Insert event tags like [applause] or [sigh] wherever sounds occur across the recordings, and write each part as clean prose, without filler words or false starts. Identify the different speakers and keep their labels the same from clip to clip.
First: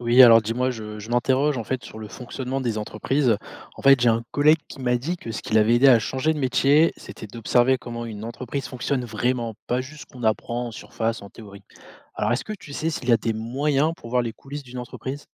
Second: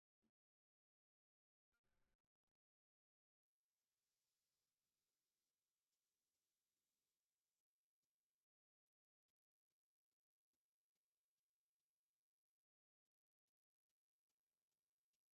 Speaker 1: Oui, alors dis-moi, je m'interroge en fait sur le fonctionnement des entreprises. En fait, j'ai un collègue qui m'a dit que ce qui l'avait aidé à changer de métier, c'était d'observer comment une entreprise fonctionne vraiment, pas juste ce qu'on apprend en surface, en théorie. Alors, est-ce que tu sais s'il y a des moyens pour voir les coulisses d'une entreprise?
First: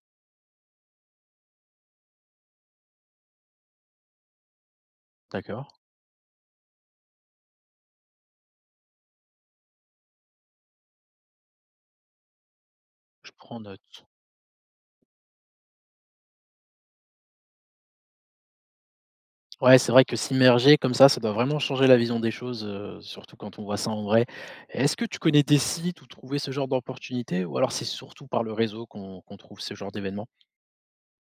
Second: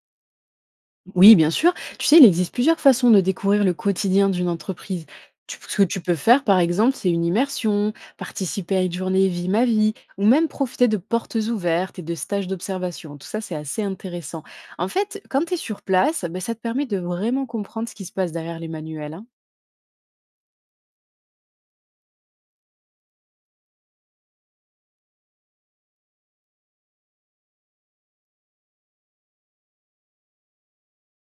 Speaker 2: Oui, bien sûr. Tu sais, il existe plusieurs façons de découvrir le quotidien d'une entreprise.
Speaker 1: D'accord,
Speaker 2: Ce que tu peux faire, par exemple, c'est une immersion, participer à une journée Vie ma vie, ou même profiter de portes ouvertes et de stages d'observation. Tout
Speaker 1: je
Speaker 2: ça, c'est
Speaker 1: prends
Speaker 2: assez
Speaker 1: note.
Speaker 2: intéressant. En fait, quand tu es sur place, ben, ça te permet de vraiment comprendre ce qui se passe derrière les manuels, hein.
Speaker 1: Ouais, c'est vrai que s'immerger comme ça doit vraiment changer la vision des choses, surtout quand on voit ça en vrai. Est-ce que tu connais des sites où trouver ce genre d'opportunités, ou alors c'est surtout par le réseau qu'on trouve ce genre d'événements?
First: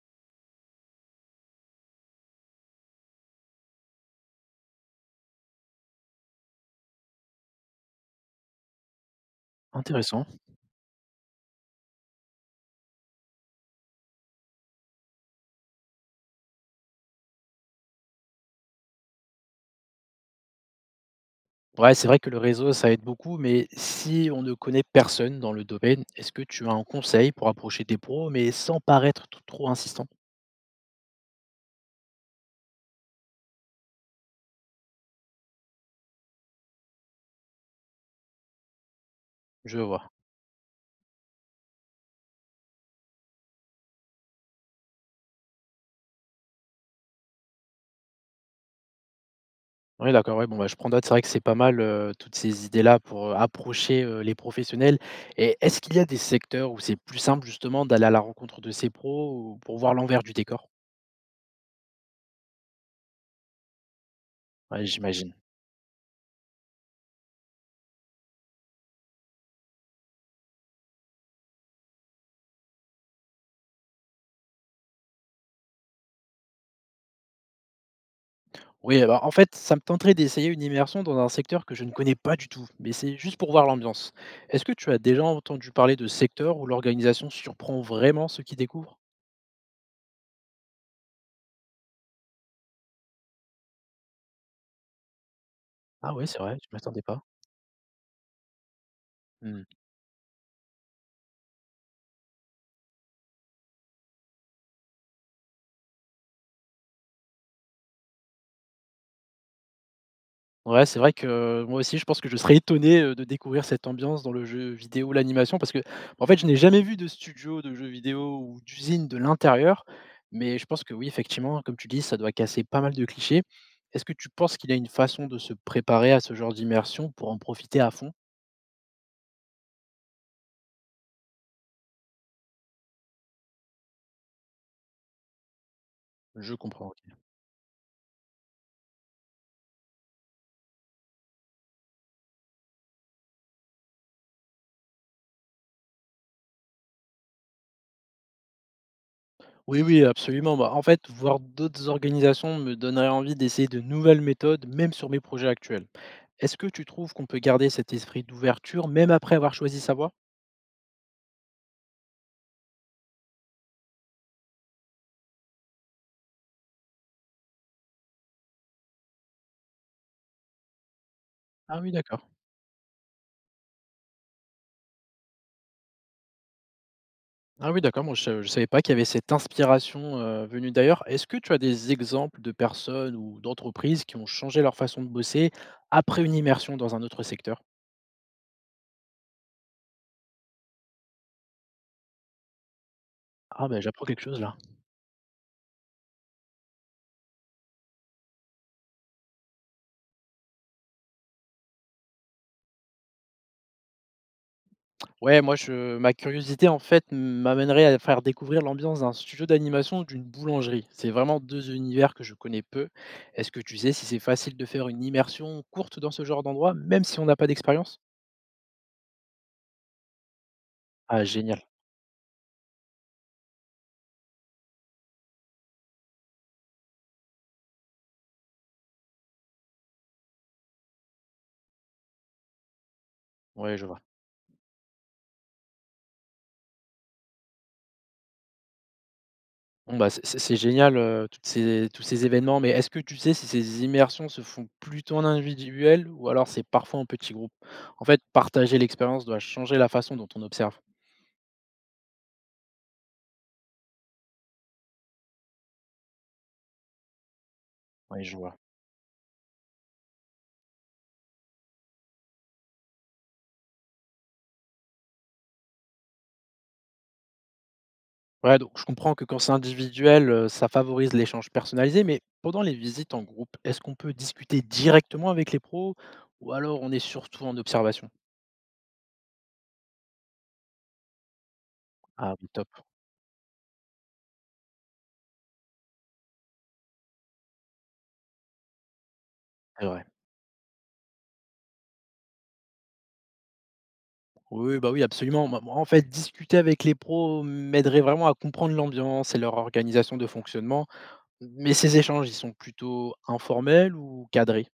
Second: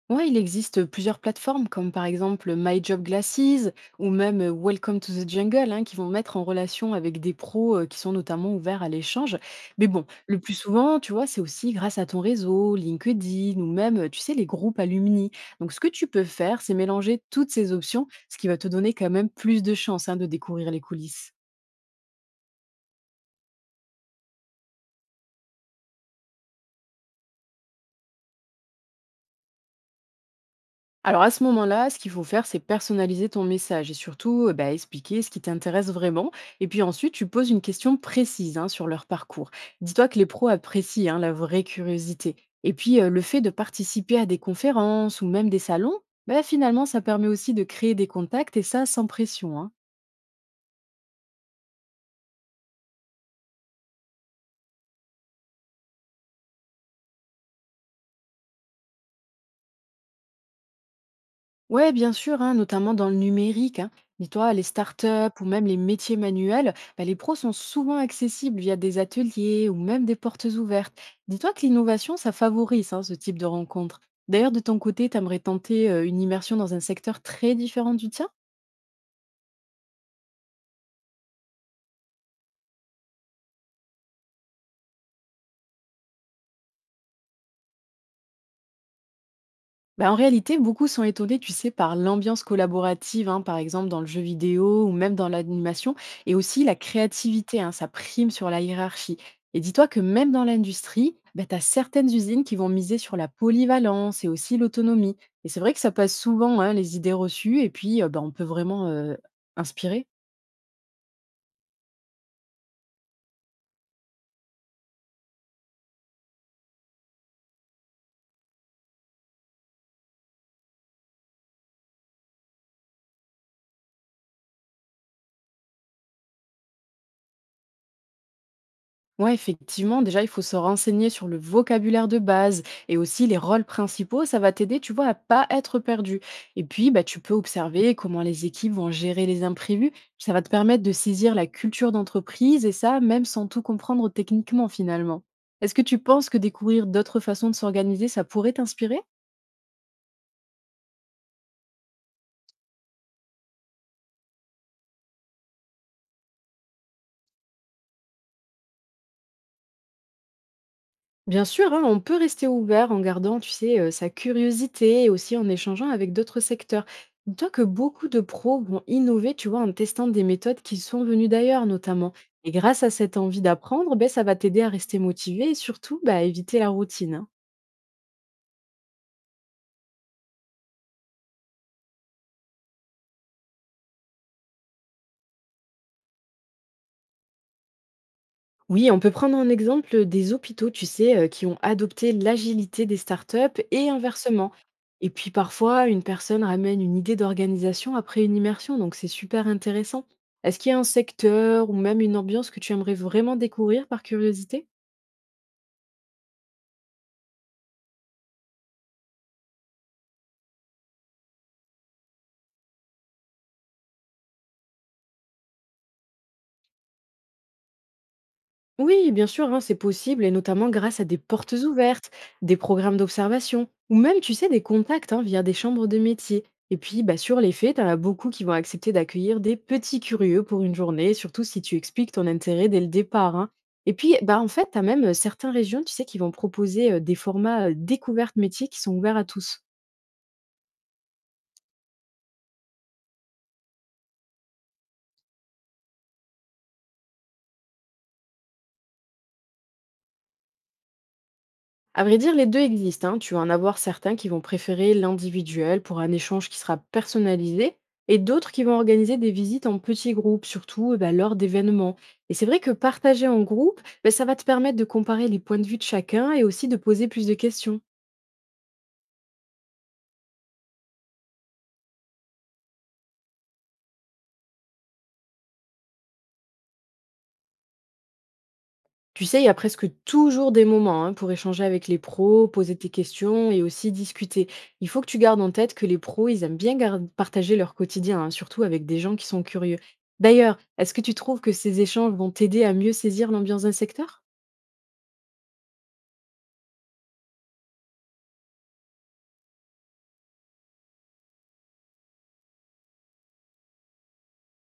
Speaker 2: Ouais, il existe plusieurs plateformes comme par exemple My Job Glasses ou même Welcome to the Jungle, hein, qui vont mettre en relation avec des pros, qui sont notamment ouverts à l'échange. Mais bon,
Speaker 1: Intéressant.
Speaker 2: le plus souvent, tu vois, c'est aussi grâce à ton réseau, LinkedIn ou même, tu sais, les groupes alumni. Donc ce que tu peux faire, c'est mélanger toutes ces options, ce qui va te donner quand même plus de chances, hein, de découvrir les coulisses.
Speaker 1: Ouais, c'est vrai que le réseau, ça aide beaucoup, mais si on ne connaît personne dans le domaine, est-ce que tu as un conseil pour approcher des pros, mais sans paraître trop insistant?
Speaker 2: Alors à ce moment-là, ce qu'il faut faire, c'est personnaliser ton message et surtout bah, expliquer ce qui t'intéresse vraiment. Et puis ensuite, tu poses une question précise, hein, sur leur parcours.
Speaker 1: Je
Speaker 2: Dis-toi
Speaker 1: vois.
Speaker 2: que les pros apprécient, hein, la vraie curiosité. Et puis le fait de participer à des conférences ou même des salons, bah, finalement, ça permet aussi de créer des contacts et ça sans pression, hein.
Speaker 1: Oui, d'accord, ouais, bon, bah, je prends note, c'est vrai que c'est pas mal toutes ces idées-là pour approcher les professionnels. Et est-ce qu'il y a des secteurs où c'est plus simple justement d'aller à la rencontre de ces pros ou pour voir l'envers du décor?
Speaker 2: Ouais, bien sûr, hein, notamment dans le numérique, hein. Dis-toi, les
Speaker 1: Ouais,
Speaker 2: startups
Speaker 1: j'imagine.
Speaker 2: ou même les métiers manuels, bah, les pros sont souvent accessibles via des ateliers ou même des portes ouvertes. Dis-toi que l'innovation, ça favorise, hein, ce type de rencontre. D'ailleurs, de ton côté, t'aimerais tenter une immersion dans un secteur très différent du tien.
Speaker 1: Oui, bah, en fait, ça me tenterait d'essayer une immersion dans un secteur que je ne connais pas du tout, mais c'est juste pour voir l'ambiance. Est-ce que tu as déjà entendu parler de secteurs où l'organisation surprend vraiment ceux qui découvrent?
Speaker 2: Bah, en réalité, beaucoup sont étonnés, tu sais, par l'ambiance collaborative, hein, par exemple dans le jeu vidéo ou même dans l'animation,
Speaker 1: Ah ouais,
Speaker 2: et
Speaker 1: c'est vrai,
Speaker 2: aussi
Speaker 1: je
Speaker 2: la
Speaker 1: m'attendais pas.
Speaker 2: créativité, hein, ça prime sur la hiérarchie. Et
Speaker 1: Hmm.
Speaker 2: dis-toi que même dans l'industrie, bah, tu as certaines usines qui vont miser sur la polyvalence et aussi l'autonomie. Et c'est vrai que ça passe souvent, hein, les idées reçues, et puis bah, on peut vraiment inspirer.
Speaker 1: Ouais, c'est vrai que moi aussi, je pense que je serais étonné de découvrir cette ambiance dans le jeu vidéo, l'animation, parce que en fait, je n'ai jamais vu de studio de jeux vidéo ou d'usine de l'intérieur, mais je pense que oui, effectivement, comme tu dis, ça doit casser pas mal de clichés. Est-ce que tu penses qu'il y a une façon de se préparer à ce genre d'immersion pour en profiter à fond?
Speaker 2: Ouais, effectivement, déjà, il faut se renseigner sur le vocabulaire de base et aussi les rôles principaux. Ça va t'aider, tu vois, à pas être perdu.
Speaker 1: Je
Speaker 2: Et
Speaker 1: comprends,
Speaker 2: puis,
Speaker 1: OK.
Speaker 2: bah, tu peux observer comment les équipes vont gérer les imprévus. Ça va te permettre de saisir la culture d'entreprise et ça, même sans tout comprendre techniquement, finalement. Est-ce que tu penses que découvrir d'autres façons de s'organiser, ça pourrait t'inspirer?
Speaker 1: Oui, oui, absolument. Bah, en fait, voir d'autres organisations me donnerait envie d'essayer de nouvelles méthodes, même sur mes projets actuels. Est-ce que tu trouves qu'on peut garder cet esprit d'ouverture, même après avoir choisi sa voie?
Speaker 2: Bien sûr, hein, on peut rester ouvert en gardant, tu sais, sa curiosité et aussi en échangeant avec d'autres secteurs. Dis-toi que beaucoup de pros vont innover, tu vois, en testant des méthodes qui sont venues d'ailleurs
Speaker 1: Ah oui,
Speaker 2: notamment.
Speaker 1: d'accord.
Speaker 2: Et grâce à cette envie d'apprendre, ben, ça va t'aider à rester motivé et surtout bah, à éviter la routine, hein.
Speaker 1: Ah oui, d'accord. Moi, je ne savais pas qu'il y avait cette inspiration venue d'ailleurs. Est-ce que tu as des exemples de personnes ou d'entreprises qui ont changé leur façon de bosser après une immersion dans un autre secteur?
Speaker 2: Oui, on peut prendre en exemple des hôpitaux, tu sais, qui ont adopté l'agilité des startups
Speaker 1: Ah ben,
Speaker 2: et
Speaker 1: j'apprends quelque chose
Speaker 2: inversement.
Speaker 1: là.
Speaker 2: Et puis parfois, une personne ramène une idée d'organisation après une immersion, donc c'est super intéressant. Est-ce qu'il y a un secteur ou même une ambiance que tu aimerais vraiment découvrir par curiosité?
Speaker 1: Ouais, moi je ma curiosité en fait m'amènerait à faire découvrir l'ambiance d'un studio d'animation ou d'une boulangerie. C'est vraiment 2 univers que je connais peu. Est-ce que tu sais si c'est facile de faire une immersion courte dans ce genre d'endroit, même si on n'a pas d'expérience?
Speaker 2: Oui, bien sûr, hein, c'est possible, et notamment grâce à des
Speaker 1: Ah
Speaker 2: portes
Speaker 1: génial,
Speaker 2: ouvertes, des programmes d'observation, ou même, tu sais, des contacts, hein, via des chambres de métier. Et puis, bah, sur les faits, tu en as beaucoup qui vont accepter d'accueillir des petits curieux pour une journée, surtout si tu expliques ton intérêt dès le départ, hein.
Speaker 1: ouais, je
Speaker 2: Et
Speaker 1: vois.
Speaker 2: puis, bah, en fait, tu as même certaines régions, tu sais, qui vont proposer des formats découvertes métiers qui sont ouverts à tous.
Speaker 1: Bon, bah, c'est génial, toutes ces tous ces événements, mais est-ce que tu sais si ces immersions se font plutôt en individuel ou alors c'est parfois en petit groupe? En fait, partager l'expérience doit changer la façon dont on observe.
Speaker 2: À vrai dire, les deux existent, hein. Tu vas en avoir certains qui vont préférer l'individuel pour un échange qui sera personnalisé et
Speaker 1: Oui, je
Speaker 2: d'autres
Speaker 1: vois.
Speaker 2: qui vont organiser des visites en petits groupes, surtout eh ben, lors d'événements. Et c'est vrai que partager en groupe, ben, ça va te permettre de comparer les points de vue de chacun et aussi de poser plus de questions.
Speaker 1: Ouais, donc je comprends que quand c'est individuel, ça favorise l'échange personnalisé, mais pendant les visites en groupe, est-ce qu'on peut discuter directement avec les pros ou alors on est surtout en observation?
Speaker 2: Tu sais, il y a presque toujours des moments, hein, pour échanger avec les
Speaker 1: Ah
Speaker 2: pros,
Speaker 1: oui, top,
Speaker 2: poser tes questions et aussi discuter. Il faut que tu gardes en tête que les pros, ils aiment bien partager leur quotidien, hein, surtout avec des gens qui sont curieux.
Speaker 1: c'est vrai.
Speaker 2: D'ailleurs, est-ce que tu trouves que ces échanges vont t'aider à mieux saisir l'ambiance d'un secteur?
Speaker 1: Oui, bah, oui, absolument. Moi, en fait, discuter avec les pros m'aiderait vraiment à comprendre l'ambiance et leur organisation de fonctionnement, mais ces échanges, ils sont plutôt informels ou cadrés?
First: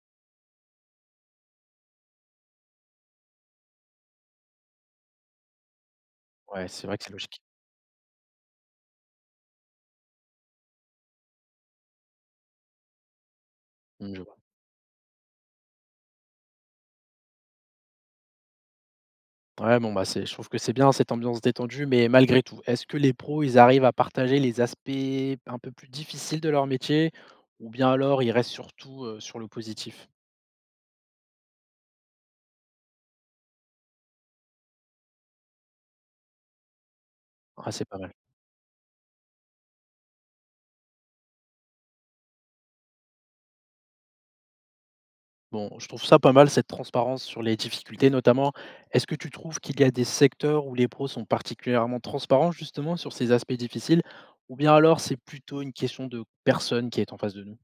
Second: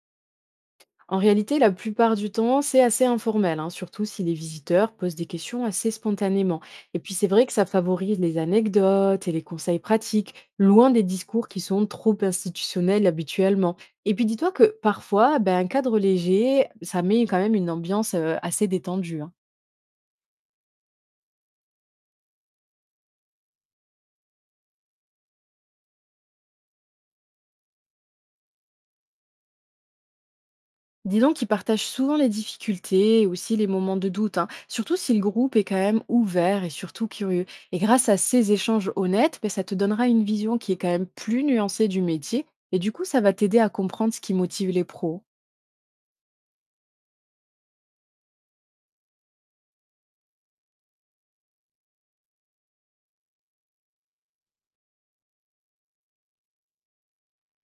Speaker 2: En réalité, la plupart du temps, c'est assez informel, hein, surtout si les visiteurs posent des questions assez spontanément.
Speaker 1: Ouais, c'est vrai
Speaker 2: Et
Speaker 1: que c'est
Speaker 2: puis c'est
Speaker 1: logique.
Speaker 2: vrai que ça favorise les anecdotes et les conseils pratiques, loin des discours qui sont trop institutionnels habituellement.
Speaker 1: Mmh,
Speaker 2: Et
Speaker 1: je
Speaker 2: puis dis-toi que parfois, ben, un cadre léger, ça met quand même une ambiance, assez détendue, hein.
Speaker 1: Ouais, bon, bah, c'est je trouve que c'est bien cette ambiance détendue, mais malgré tout, est-ce que les pros, ils arrivent à partager les aspects un peu plus difficiles de leur métier ou bien alors ils restent surtout, sur le positif?
Speaker 2: Dis donc qu'ils partagent souvent les difficultés et aussi les moments de doute, hein, surtout si le groupe est quand même ouvert et surtout curieux.
Speaker 1: Ah,
Speaker 2: Et
Speaker 1: c'est pas
Speaker 2: grâce
Speaker 1: mal.
Speaker 2: à ces échanges honnêtes, ben, ça te donnera une vision qui est quand même plus nuancée du métier et du coup, ça va t'aider à comprendre ce qui motive les pros.
Speaker 1: Bon, je trouve ça pas mal cette transparence sur les difficultés notamment. Est-ce que tu trouves qu'il y a des secteurs où les pros sont particulièrement transparents justement sur ces aspects difficiles ou bien alors c'est plutôt une question de personne qui est en face de nous?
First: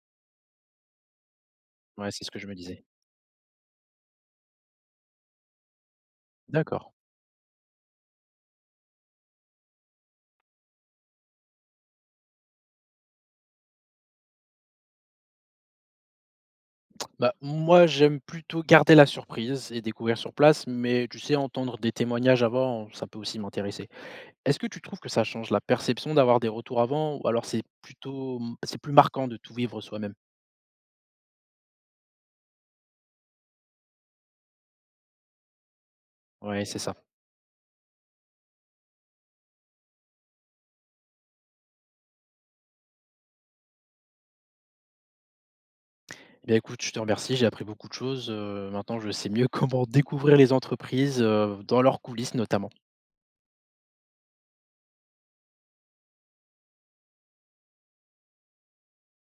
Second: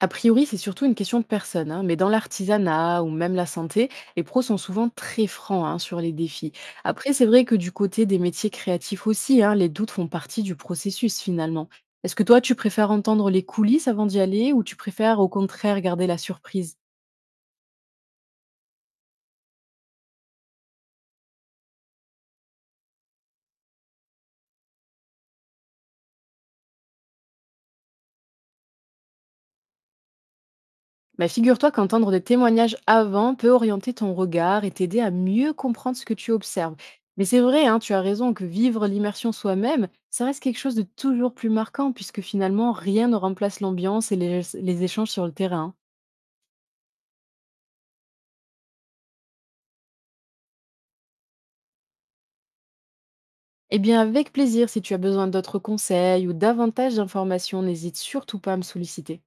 Speaker 2: A priori, c'est surtout une question de personne, hein, mais dans
Speaker 1: Ouais, c'est ce que je me disais.
Speaker 2: l'artisanat ou même la santé, les pros sont souvent très francs, hein, sur les défis.
Speaker 1: D'accord.
Speaker 2: Après, c'est vrai que du côté des métiers créatifs aussi, hein, les doutes font partie du processus finalement. Est-ce que toi, tu préfères entendre les coulisses avant d'y aller ou tu préfères au contraire garder la surprise?
Speaker 1: Bah, moi, j'aime plutôt garder la surprise et découvrir sur place, mais tu sais, entendre des témoignages avant, ça peut aussi m'intéresser. Est-ce que tu trouves que ça change la perception d'avoir des retours avant, ou alors c'est plutôt, mmh, c'est plus marquant de tout vivre soi-même?
Speaker 2: Bah, figure-toi qu'entendre des témoignages avant peut orienter ton regard et t'aider à mieux comprendre ce que tu
Speaker 1: Ouais,
Speaker 2: observes.
Speaker 1: c'est ça.
Speaker 2: Mais c'est vrai, hein, tu as raison que vivre l'immersion soi-même, ça reste quelque chose de toujours plus marquant puisque finalement rien ne remplace l'ambiance et les échanges sur le terrain.
Speaker 1: Eh bien, écoute, je te remercie, j'ai appris beaucoup de choses. Maintenant, je sais mieux [laughs] comment découvrir les entreprises, dans leurs coulisses notamment.
Speaker 2: Eh bien, avec plaisir, si tu as besoin d'autres conseils ou davantage d'informations, n'hésite surtout pas à me solliciter.